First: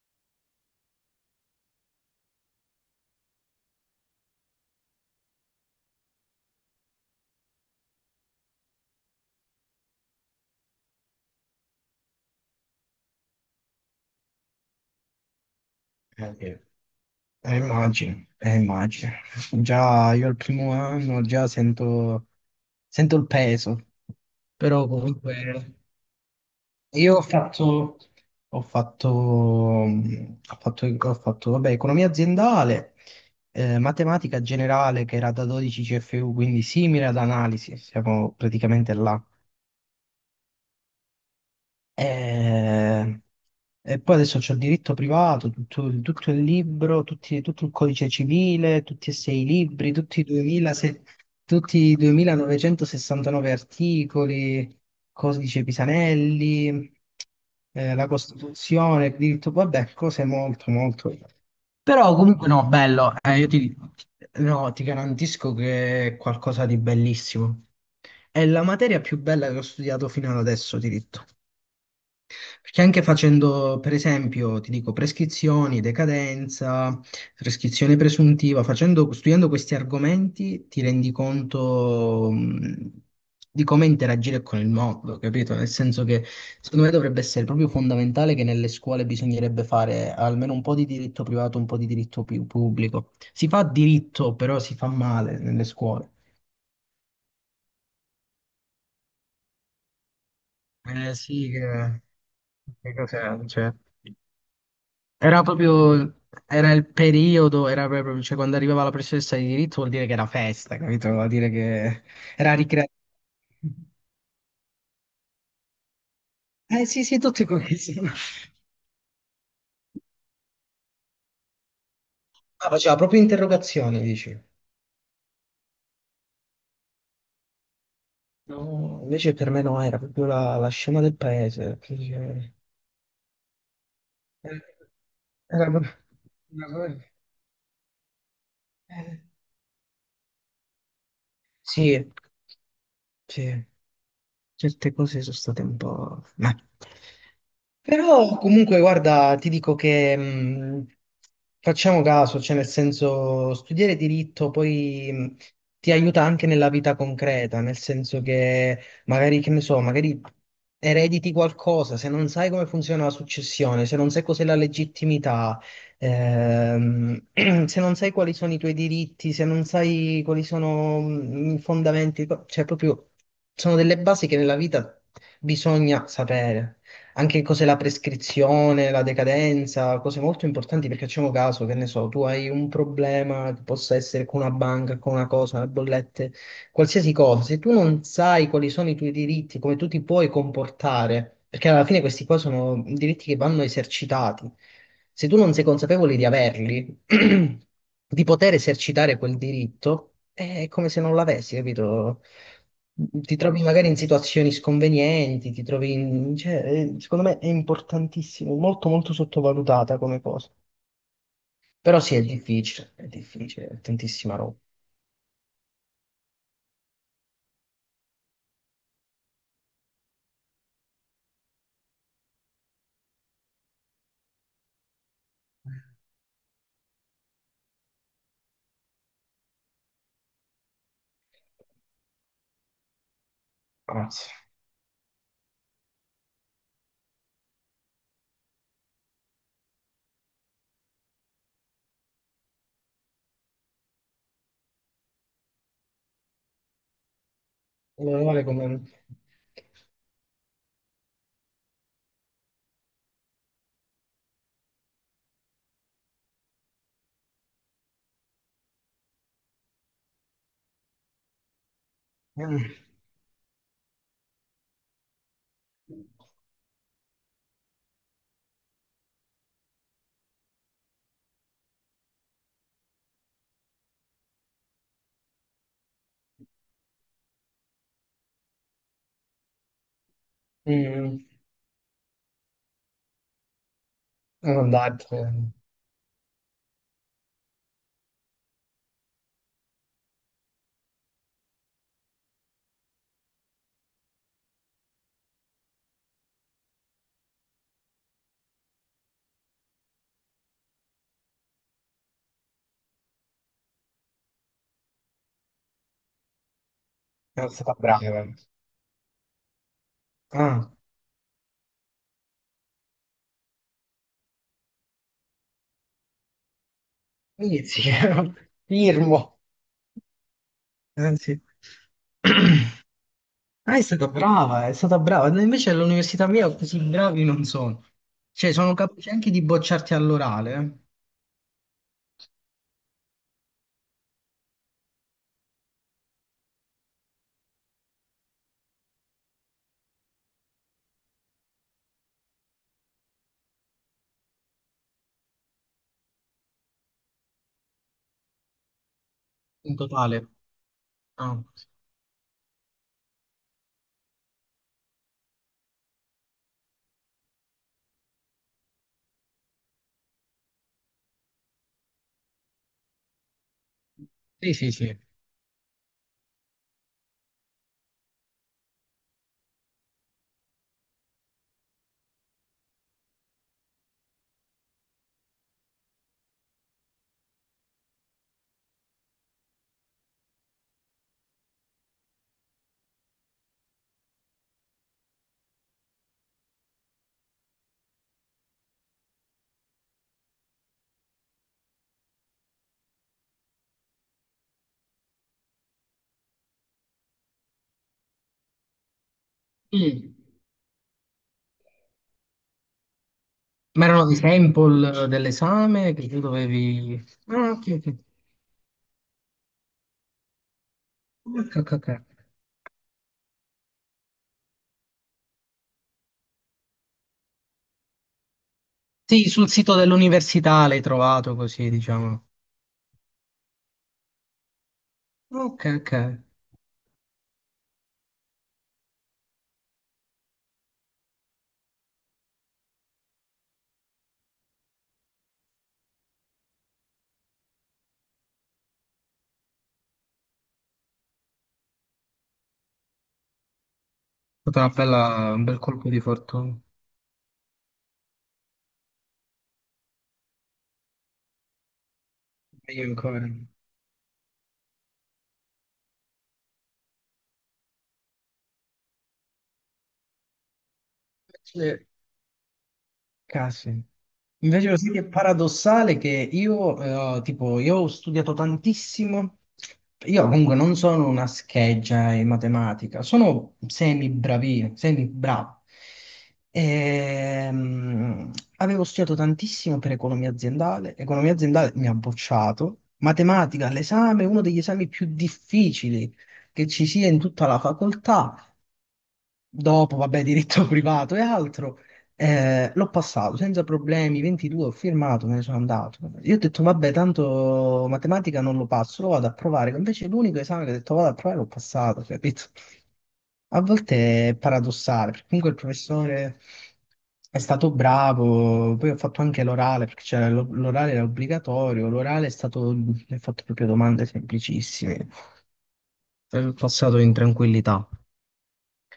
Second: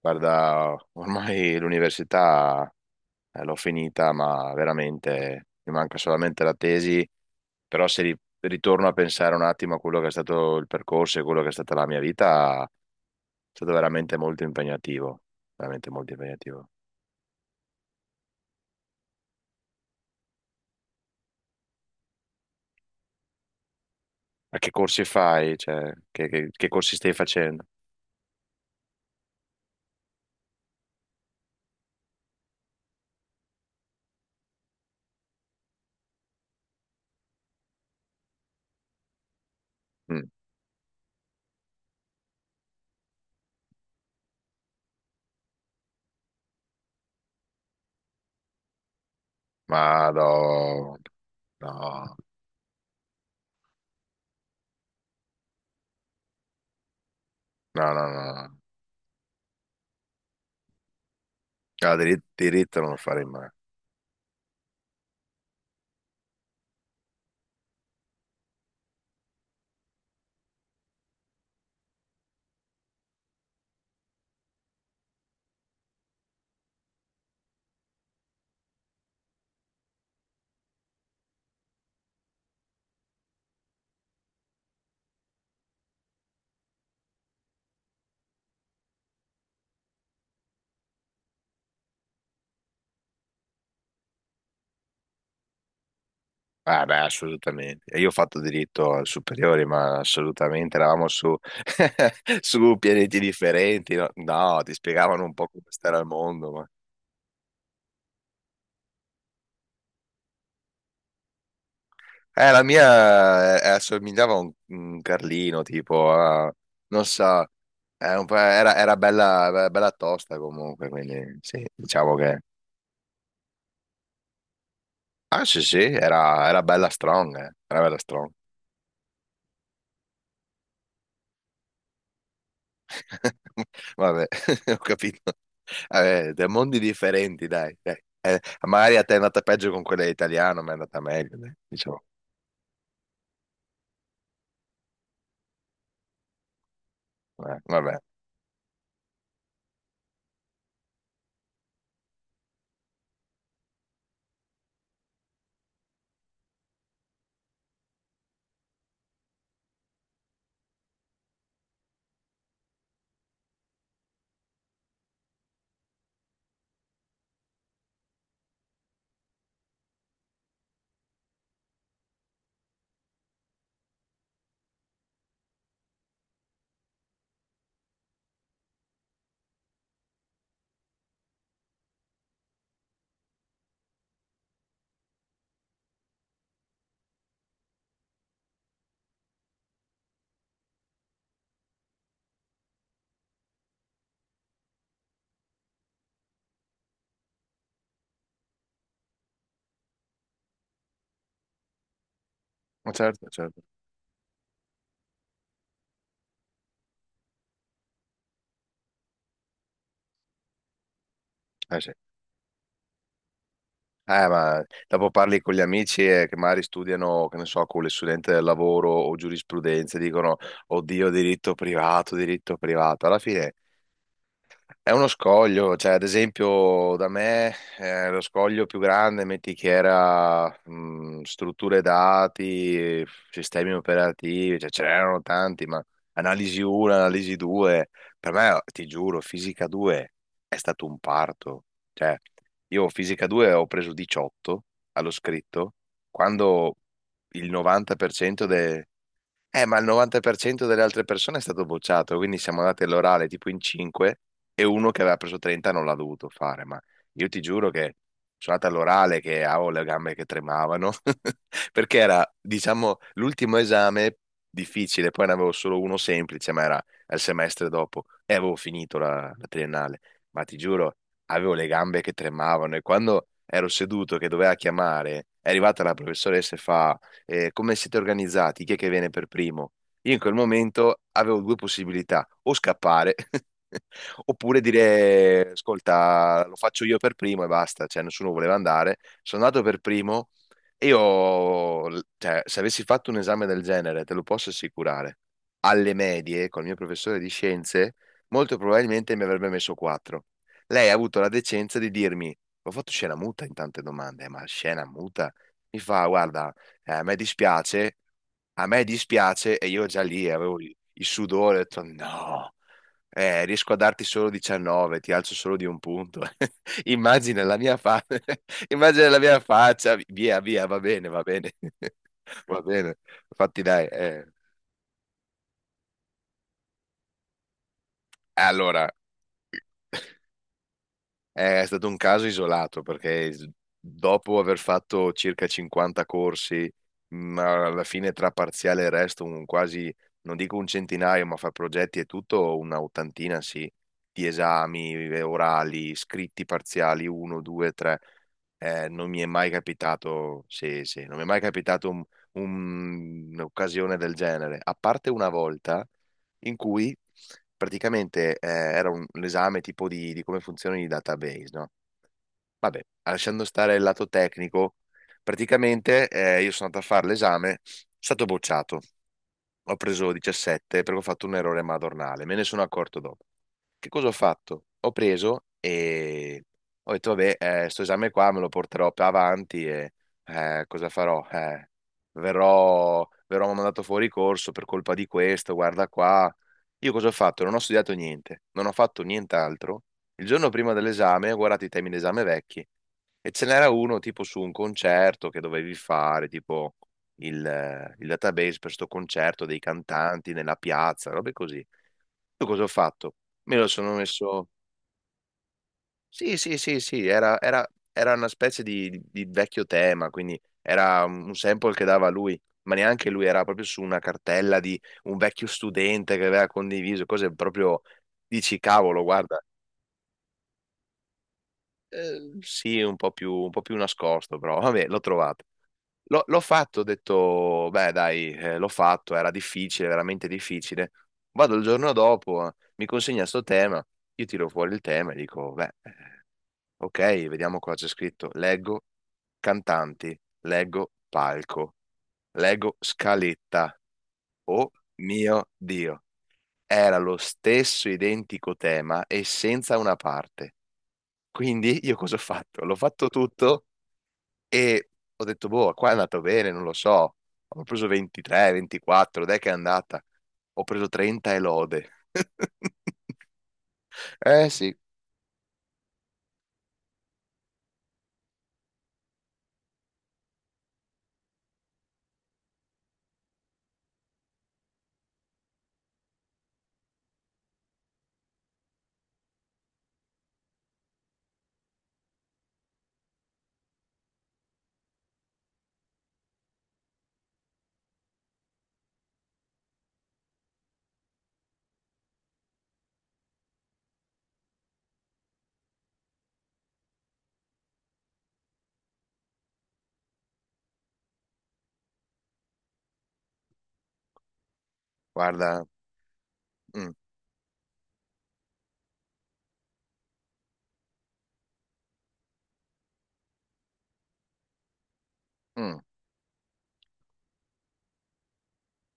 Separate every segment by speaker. Speaker 1: Guarda, ormai l'università l'ho finita, ma veramente mi manca solamente la tesi, però se ritorno a pensare un attimo a quello che è stato il percorso e quello che è stata la mia vita, è stato veramente molto impegnativo, veramente molto
Speaker 2: Sì.
Speaker 1: impegnativo.
Speaker 2: Immagino. Già io al primo anno già sento il peso,
Speaker 1: Ma che
Speaker 2: però
Speaker 1: corsi fai?
Speaker 2: comunque
Speaker 1: Cioè, che corsi stai
Speaker 2: io
Speaker 1: facendo?
Speaker 2: ho fatto, vabbè, economia aziendale, matematica generale che era da 12 CFU, quindi simile ad analisi, siamo praticamente là.
Speaker 1: Mm.
Speaker 2: E, e poi adesso c'ho il diritto privato, tutto il libro, tutto il codice civile, tutti e sei i libri,
Speaker 1: Ma
Speaker 2: tutti i
Speaker 1: no,
Speaker 2: 2006 tutti i
Speaker 1: no,
Speaker 2: 2969 articoli, codice Pisanelli,
Speaker 1: no, no,
Speaker 2: la
Speaker 1: no, no.
Speaker 2: Costituzione, il diritto, vabbè, cose molto, molto.
Speaker 1: Ah,
Speaker 2: Però comunque no,
Speaker 1: diritto non lo
Speaker 2: bello,
Speaker 1: farei mai.
Speaker 2: no, ti garantisco che è qualcosa di bellissimo. È la materia più bella che ho studiato fino ad adesso, diritto. Perché anche facendo, per esempio, ti dico, prescrizioni, decadenza, prescrizione presuntiva, studiando questi argomenti ti rendi conto, di come interagire con il mondo, capito? Nel senso che secondo me dovrebbe essere proprio fondamentale che nelle scuole bisognerebbe fare almeno un po' di diritto privato, un po' di diritto pubblico. Si fa diritto, però si fa male nelle scuole.
Speaker 1: Ah, beh, assolutamente. E io ho fatto diritto al superiore, ma assolutamente eravamo
Speaker 2: Eh
Speaker 1: su,
Speaker 2: sì,
Speaker 1: su
Speaker 2: che
Speaker 1: pianeti
Speaker 2: cos'è? Cioè.
Speaker 1: differenti. No? No, ti spiegavano un
Speaker 2: Era
Speaker 1: po' come stare al
Speaker 2: proprio,
Speaker 1: mondo. Ma...
Speaker 2: era il periodo, era proprio, cioè quando arrivava la professoressa di diritto vuol dire che era festa, capito? Vuol dire che era
Speaker 1: La
Speaker 2: ricreativa.
Speaker 1: mia assomigliava a un Carlino, tipo,
Speaker 2: Eh sì,
Speaker 1: non
Speaker 2: sì, tutti
Speaker 1: so,
Speaker 2: questi. Ma
Speaker 1: era, era bella, bella tosta comunque, quindi sì, diciamo che...
Speaker 2: faceva proprio interrogazioni, dici.
Speaker 1: Ah, sì, sì, era, era bella strong, eh. Era bella strong.
Speaker 2: No, invece per me no, era proprio la scema del paese. Quindi,
Speaker 1: Vabbè, ho capito.
Speaker 2: era proprio...
Speaker 1: Vabbè, da
Speaker 2: era
Speaker 1: mondi
Speaker 2: proprio-
Speaker 1: differenti, dai, dai. Magari a te è
Speaker 2: eh,
Speaker 1: andata peggio con quella italiana, ma è andata meglio, dai, diciamo.
Speaker 2: sì, sì. Certe cose sono state un po'... Ma
Speaker 1: Vabbè.
Speaker 2: però comunque guarda, ti dico che facciamo caso, cioè nel senso studiare diritto poi ti aiuta anche nella vita concreta, nel senso che magari, che ne so, magari erediti qualcosa, se non sai come funziona la successione, se non sai cos'è la legittimità. Ehm, Se non sai quali sono i tuoi diritti, se non sai quali sono i fondamenti, cioè proprio sono delle basi che nella vita bisogna sapere. Anche cos'è la prescrizione, la decadenza, cose molto importanti perché facciamo caso, che ne so, tu hai un problema che possa essere con una banca, con una cosa, le bollette, qualsiasi cosa, se tu non sai quali sono i tuoi diritti, come tu ti puoi comportare, perché alla fine questi qua sono diritti che vanno esercitati, se tu non sei consapevole di averli, di poter esercitare quel diritto, è come se non l'avessi, capito?
Speaker 1: Ma certo,
Speaker 2: Ti
Speaker 1: certo.
Speaker 2: trovi magari in situazioni sconvenienti, ti trovi in... cioè, secondo me è importantissimo, molto molto sottovalutata come cosa.
Speaker 1: Sì.
Speaker 2: Però sì, è difficile, è difficile, è tantissima roba.
Speaker 1: Ma dopo parli con gli amici che magari studiano, che ne so, con le studenti del lavoro o giurisprudenza, e dicono, oddio, diritto privato, diritto privato. Alla fine è uno scoglio, cioè ad esempio da me lo scoglio più grande, metti che era strutture dati, sistemi
Speaker 2: Grazie.
Speaker 1: operativi, cioè ce n'erano tanti, ma analisi 1, analisi 2, per me, ti giuro, fisica 2 è stato un parto. Cioè, io fisica 2 ho preso 18 allo scritto, quando il
Speaker 2: Meno male
Speaker 1: 90%
Speaker 2: come...
Speaker 1: ma il 90% delle altre persone è stato bocciato, quindi siamo andati all'orale tipo in 5 e uno che aveva preso 30 non l'ha dovuto fare, ma io ti giuro che sono andato all'orale che avevo le gambe che tremavano, perché era,
Speaker 2: Mm,
Speaker 1: diciamo, l'ultimo esame difficile, poi ne avevo solo uno semplice, ma era il semestre dopo e avevo finito la triennale, ma ti giuro, avevo le gambe che tremavano e quando ero seduto che doveva chiamare, è arrivata la professoressa e fa come siete organizzati, chi è che viene per primo? Io in quel momento
Speaker 2: mm,
Speaker 1: avevo due possibilità, o scappare oppure
Speaker 2: mannaggia,
Speaker 1: dire,
Speaker 2: non
Speaker 1: ascolta, lo faccio io per primo e basta, cioè nessuno voleva andare, sono andato per primo e io, cioè, se avessi fatto un esame del genere, te lo posso assicurare, alle medie, col mio professore di scienze, molto probabilmente mi avrebbe messo 4. Lei ha avuto la decenza di dirmi, ho fatto scena muta in tante domande, ma scena muta? Mi fa, guarda, eh, a me
Speaker 2: è stata
Speaker 1: dispiace,
Speaker 2: brava.
Speaker 1: a me dispiace e io già lì avevo
Speaker 2: Ah,
Speaker 1: il sudore, ho detto no, riesco a darti solo 19, ti alzo solo di un punto. Immagina la mia
Speaker 2: inizi,
Speaker 1: fa- immagina la
Speaker 2: firmo.
Speaker 1: mia faccia, via, via, va
Speaker 2: Anzi,
Speaker 1: bene, va bene. Infatti dai, eh.
Speaker 2: brava, è stata brava. No, invece all'università mia così bravi non sono. Cioè, sono
Speaker 1: Allora,
Speaker 2: capaci anche di bocciarti all'orale,
Speaker 1: è stato un caso isolato perché dopo aver fatto circa 50 corsi, ma alla fine tra parziale e resto, un quasi, non dico un centinaio, ma fra progetti e tutto, una ottantina sì, di esami orali, scritti parziali, uno, due, tre. Non mi è mai
Speaker 2: in totale.
Speaker 1: capitato, sì, sì, non mi è mai
Speaker 2: Ah.
Speaker 1: capitato un'occasione del genere, a parte una volta in cui praticamente era l'esame tipo di come funzionano i database, no? Vabbè, lasciando stare il lato
Speaker 2: Sì, sì,
Speaker 1: tecnico,
Speaker 2: sì.
Speaker 1: praticamente io sono andato a fare l'esame, sono stato bocciato, ho preso 17 perché ho fatto un errore madornale, me ne sono accorto dopo. Che cosa ho fatto? Ho preso e ho detto, vabbè, sto esame qua me lo porterò più avanti e cosa farò? Verrò mandato fuori corso per colpa di questo, guarda qua. Io cosa ho fatto? Non ho studiato niente, non ho fatto nient'altro. Il giorno prima dell'esame ho guardato i temi d'esame vecchi e ce n'era uno tipo su un concerto che dovevi fare, tipo il database per sto concerto dei
Speaker 2: Mm.
Speaker 1: cantanti nella piazza, robe così. Io cosa ho fatto? Me lo
Speaker 2: Ma
Speaker 1: sono
Speaker 2: erano dei
Speaker 1: messo,
Speaker 2: sample dell'esame che tu
Speaker 1: sì, sì, sì,
Speaker 2: dovevi...
Speaker 1: sì,
Speaker 2: Ah, ok, ok.
Speaker 1: era una specie di vecchio tema, quindi era un
Speaker 2: Ok, ok,
Speaker 1: sample che
Speaker 2: ok.
Speaker 1: dava lui, ma neanche lui, era proprio su una cartella di un vecchio studente che aveva condiviso cose proprio, dici, cavolo,
Speaker 2: Sì,
Speaker 1: guarda,
Speaker 2: sul sito dell'università l'hai trovato così, diciamo.
Speaker 1: sì, un po' più nascosto, però vabbè, l'ho trovato.
Speaker 2: Ok, ok, è
Speaker 1: L'ho fatto, ho detto, beh, dai, l'ho fatto, era difficile, veramente difficile. Vado il giorno dopo, mi consegna sto tema, io tiro fuori il tema e dico, beh... Ok, vediamo cosa c'è scritto. Leggo cantanti, leggo palco, leggo scaletta.
Speaker 2: stata una
Speaker 1: Oh
Speaker 2: un
Speaker 1: mio
Speaker 2: bel colpo di
Speaker 1: Dio,
Speaker 2: fortuna.
Speaker 1: era lo stesso identico tema e senza una parte. Quindi io cosa ho fatto? L'ho
Speaker 2: Meglio
Speaker 1: fatto
Speaker 2: ancora.
Speaker 1: tutto e ho detto, boh, qua è andato bene, non lo so. Ho preso 23, 24, dai che è andata. Ho preso 30 e
Speaker 2: Sì.
Speaker 1: lode.
Speaker 2: Casi.
Speaker 1: Eh
Speaker 2: Invece
Speaker 1: sì,
Speaker 2: lo sai che è paradossale che io, tipo, io ho studiato tantissimo, io comunque non sono una scheggia in matematica, sono semi bravo. Ehm, avevo studiato tantissimo per economia aziendale mi ha bocciato, matematica all'esame, uno degli esami più difficili che ci sia in tutta la facoltà dopo, vabbè, diritto privato e altro, l'ho passato senza problemi, 22, ho firmato, me ne sono andato. Io ho detto, vabbè, tanto matematica non lo passo, lo vado a provare. Invece l'unico esame che ho detto, vado a provare, l'ho passato, capito? A volte è paradossale, perché comunque il
Speaker 1: guarda,
Speaker 2: professore
Speaker 1: mm,
Speaker 2: è stato bravo, poi ho fatto anche l'orale, perché c'era l'orale era obbligatorio, l'orale è stato, mi ha fatto proprio domande semplicissime,
Speaker 1: mm,
Speaker 2: ho passato in tranquillità.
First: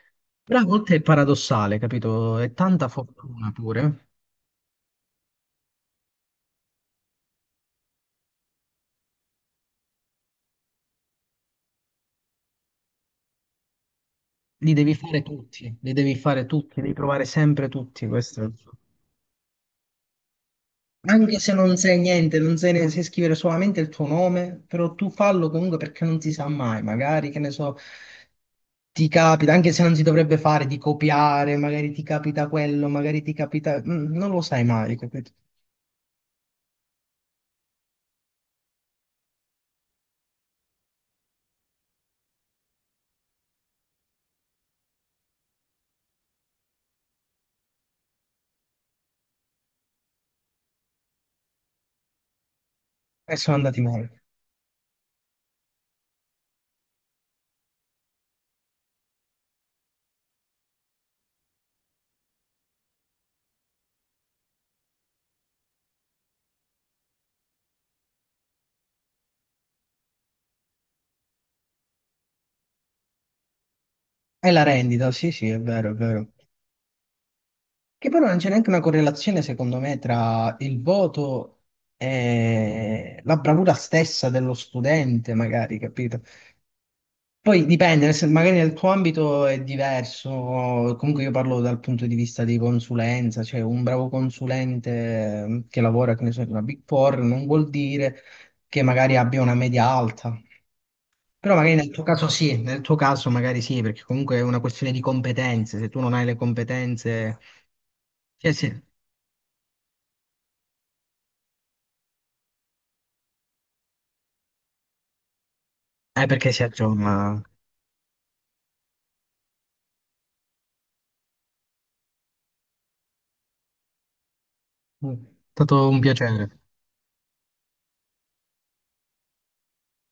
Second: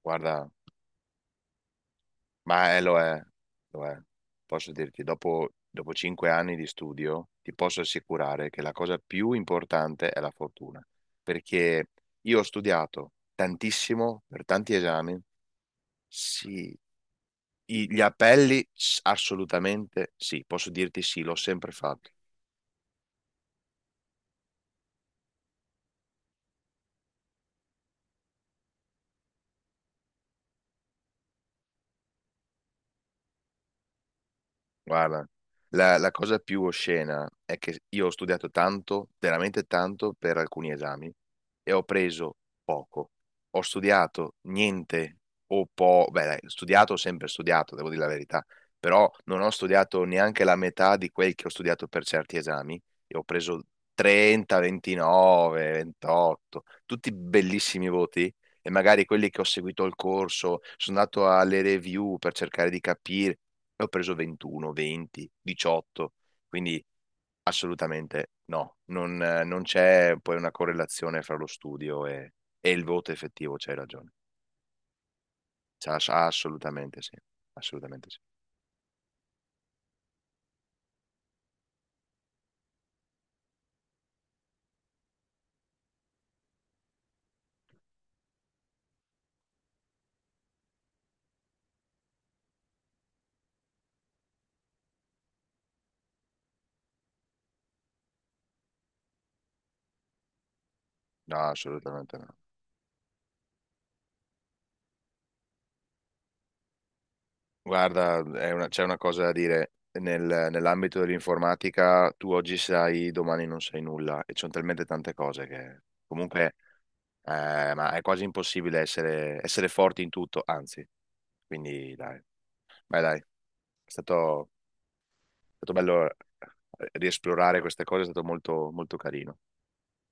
Speaker 1: guarda.
Speaker 2: Però a volte è paradossale, capito? È
Speaker 1: Ma
Speaker 2: tanta
Speaker 1: lo è,
Speaker 2: fortuna
Speaker 1: lo è.
Speaker 2: pure.
Speaker 1: Posso dirti, dopo, dopo 5 anni di studio, ti posso assicurare che la cosa più importante è la fortuna, perché io ho studiato tantissimo per
Speaker 2: Li
Speaker 1: tanti
Speaker 2: devi
Speaker 1: esami,
Speaker 2: fare tutti, li devi fare
Speaker 1: sì,
Speaker 2: tutti, devi provare sempre
Speaker 1: gli
Speaker 2: tutti, questo il
Speaker 1: appelli
Speaker 2: suo.
Speaker 1: assolutamente sì, posso dirti sì, l'ho
Speaker 2: Anche se
Speaker 1: sempre
Speaker 2: non sai
Speaker 1: fatto.
Speaker 2: niente, non sai, sai scrivere solamente il tuo nome, però tu fallo comunque perché non si sa mai, magari, che ne so, ti capita, anche se non si dovrebbe fare, di copiare, magari ti capita quello, magari ti capita... non lo sai mai,
Speaker 1: Guarda,
Speaker 2: capito?
Speaker 1: la cosa più oscena è che io ho studiato tanto, veramente tanto, per alcuni esami e ho preso poco. Ho studiato niente o po', beh, dai, studiato ho sempre studiato, devo dire la verità, però non ho studiato neanche la metà di quel che ho studiato per certi esami e ho
Speaker 2: E sono
Speaker 1: preso
Speaker 2: andati male.
Speaker 1: 30, 29, 28, tutti bellissimi voti. E magari quelli che ho seguito il corso, sono andato alle review per cercare di capire e ho preso 21, 20, 18, quindi assolutamente no, non, non c'è poi una correlazione fra lo studio e il voto effettivo, c'hai ragione.
Speaker 2: E la rendita, sì, sì, è vero, è
Speaker 1: C'ha
Speaker 2: vero.
Speaker 1: assolutamente sì,
Speaker 2: Che
Speaker 1: assolutamente sì.
Speaker 2: però non c'è neanche una correlazione, secondo me, tra il voto e la bravura stessa dello studente, magari, capito? Poi dipende, magari nel tuo ambito è diverso, comunque io parlo dal punto di vista di consulenza, cioè un bravo consulente che lavora, che ne so, in una Big Four non vuol dire che magari abbia una media alta.
Speaker 1: No,
Speaker 2: Però magari nel tuo
Speaker 1: assolutamente no.
Speaker 2: caso sì, nel tuo caso magari sì, perché comunque è una questione di competenze, se tu non hai le competenze...
Speaker 1: Guarda,
Speaker 2: Cioè, sì.
Speaker 1: c'è una cosa da dire. Nell'ambito dell'informatica tu oggi sai, domani non sai nulla e ci sono talmente tante cose che
Speaker 2: Perché
Speaker 1: comunque
Speaker 2: si aggiorna. È
Speaker 1: ma è quasi impossibile essere, essere forti in tutto, anzi, quindi dai, vai dai. È stato,
Speaker 2: Mm.
Speaker 1: è stato
Speaker 2: stato un
Speaker 1: bello
Speaker 2: piacere.
Speaker 1: riesplorare queste cose, è stato molto, molto carino.